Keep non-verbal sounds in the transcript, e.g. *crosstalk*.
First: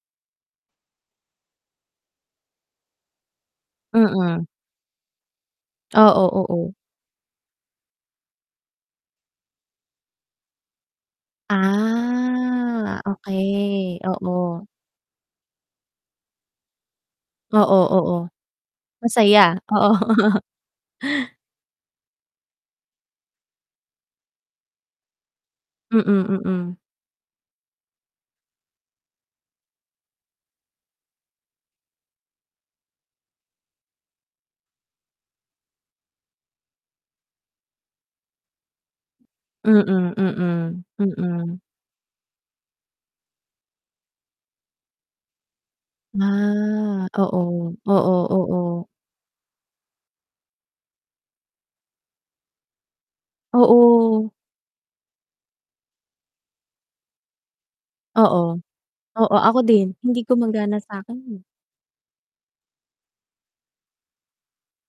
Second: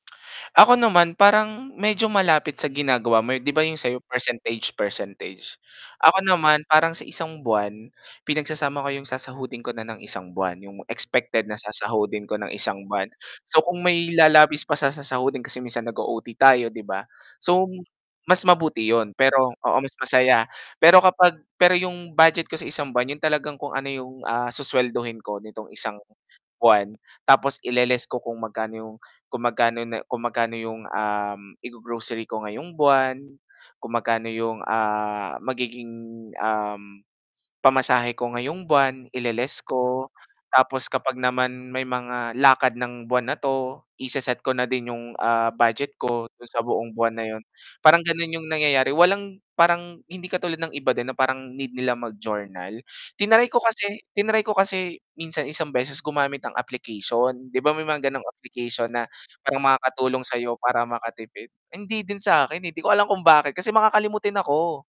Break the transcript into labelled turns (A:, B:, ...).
A: Ako naman parang medyo malapit sa ginagawa mo, 'di ba, 'yong sa 'yo
B: Mm.
A: percentage-percentage. Ako
B: Oo,
A: naman
B: oo.
A: parang sa isang buwan, pinagsasama ko 'yong sasahudin ko na ng isang buwan, 'yong expected na sasahudin ko ng isang
B: Ah,
A: buwan. So kung
B: okey,
A: may
B: oo.
A: lalabis pa sa sasahudin kasi minsan nag-o-OT tayo, 'di ba. So
B: Oo, oo.
A: mas mabuti iyon pero
B: Masaya,
A: oo,
B: oo.
A: mas
B: *chuckles*
A: masaya. Pero kapag pero 'yong budget ko sa isang buwan 'yon talagang kung, ano, 'yong, ah, suswelduhin ko nitong isang
B: Mm, mm.
A: buwan, tapos ile-less ko kung magkano 'yong kung magkano na kung magkano 'yong, um, igo-grocery ko ngayong buwan, kung magkano 'yong, ah, magiging, um, pamasahe ko ngayong buwan, ile-less
B: Mm,
A: ko.
B: mm,
A: Tapos kapag
B: mm.
A: naman may mga lakad ng buwan na 'to i-se-set ko na din 'yong, ah, budget ko do'n sa buong
B: Ah.
A: buwan na 'yon.
B: Oo,
A: Parang
B: oo,
A: gano'n 'yong
B: oo.
A: nangyayari. Walang parang hindi katulad ng iba din na parang need nila mag-journal. Tinry ko kasi
B: Oo.
A: tinaray ko kasi minsan isang beses gumamit ang application. 'Di ba may mga gano'ng
B: Oo.
A: application na
B: Oo, ako
A: parang
B: din hindi
A: makakatulong sa 'yo
B: gumagana
A: para
B: sa 'kin, eh.
A: makatipid. Hindi din sa 'kin, eh. 'Di ko alam kung bakit kasi makakalimutin ako.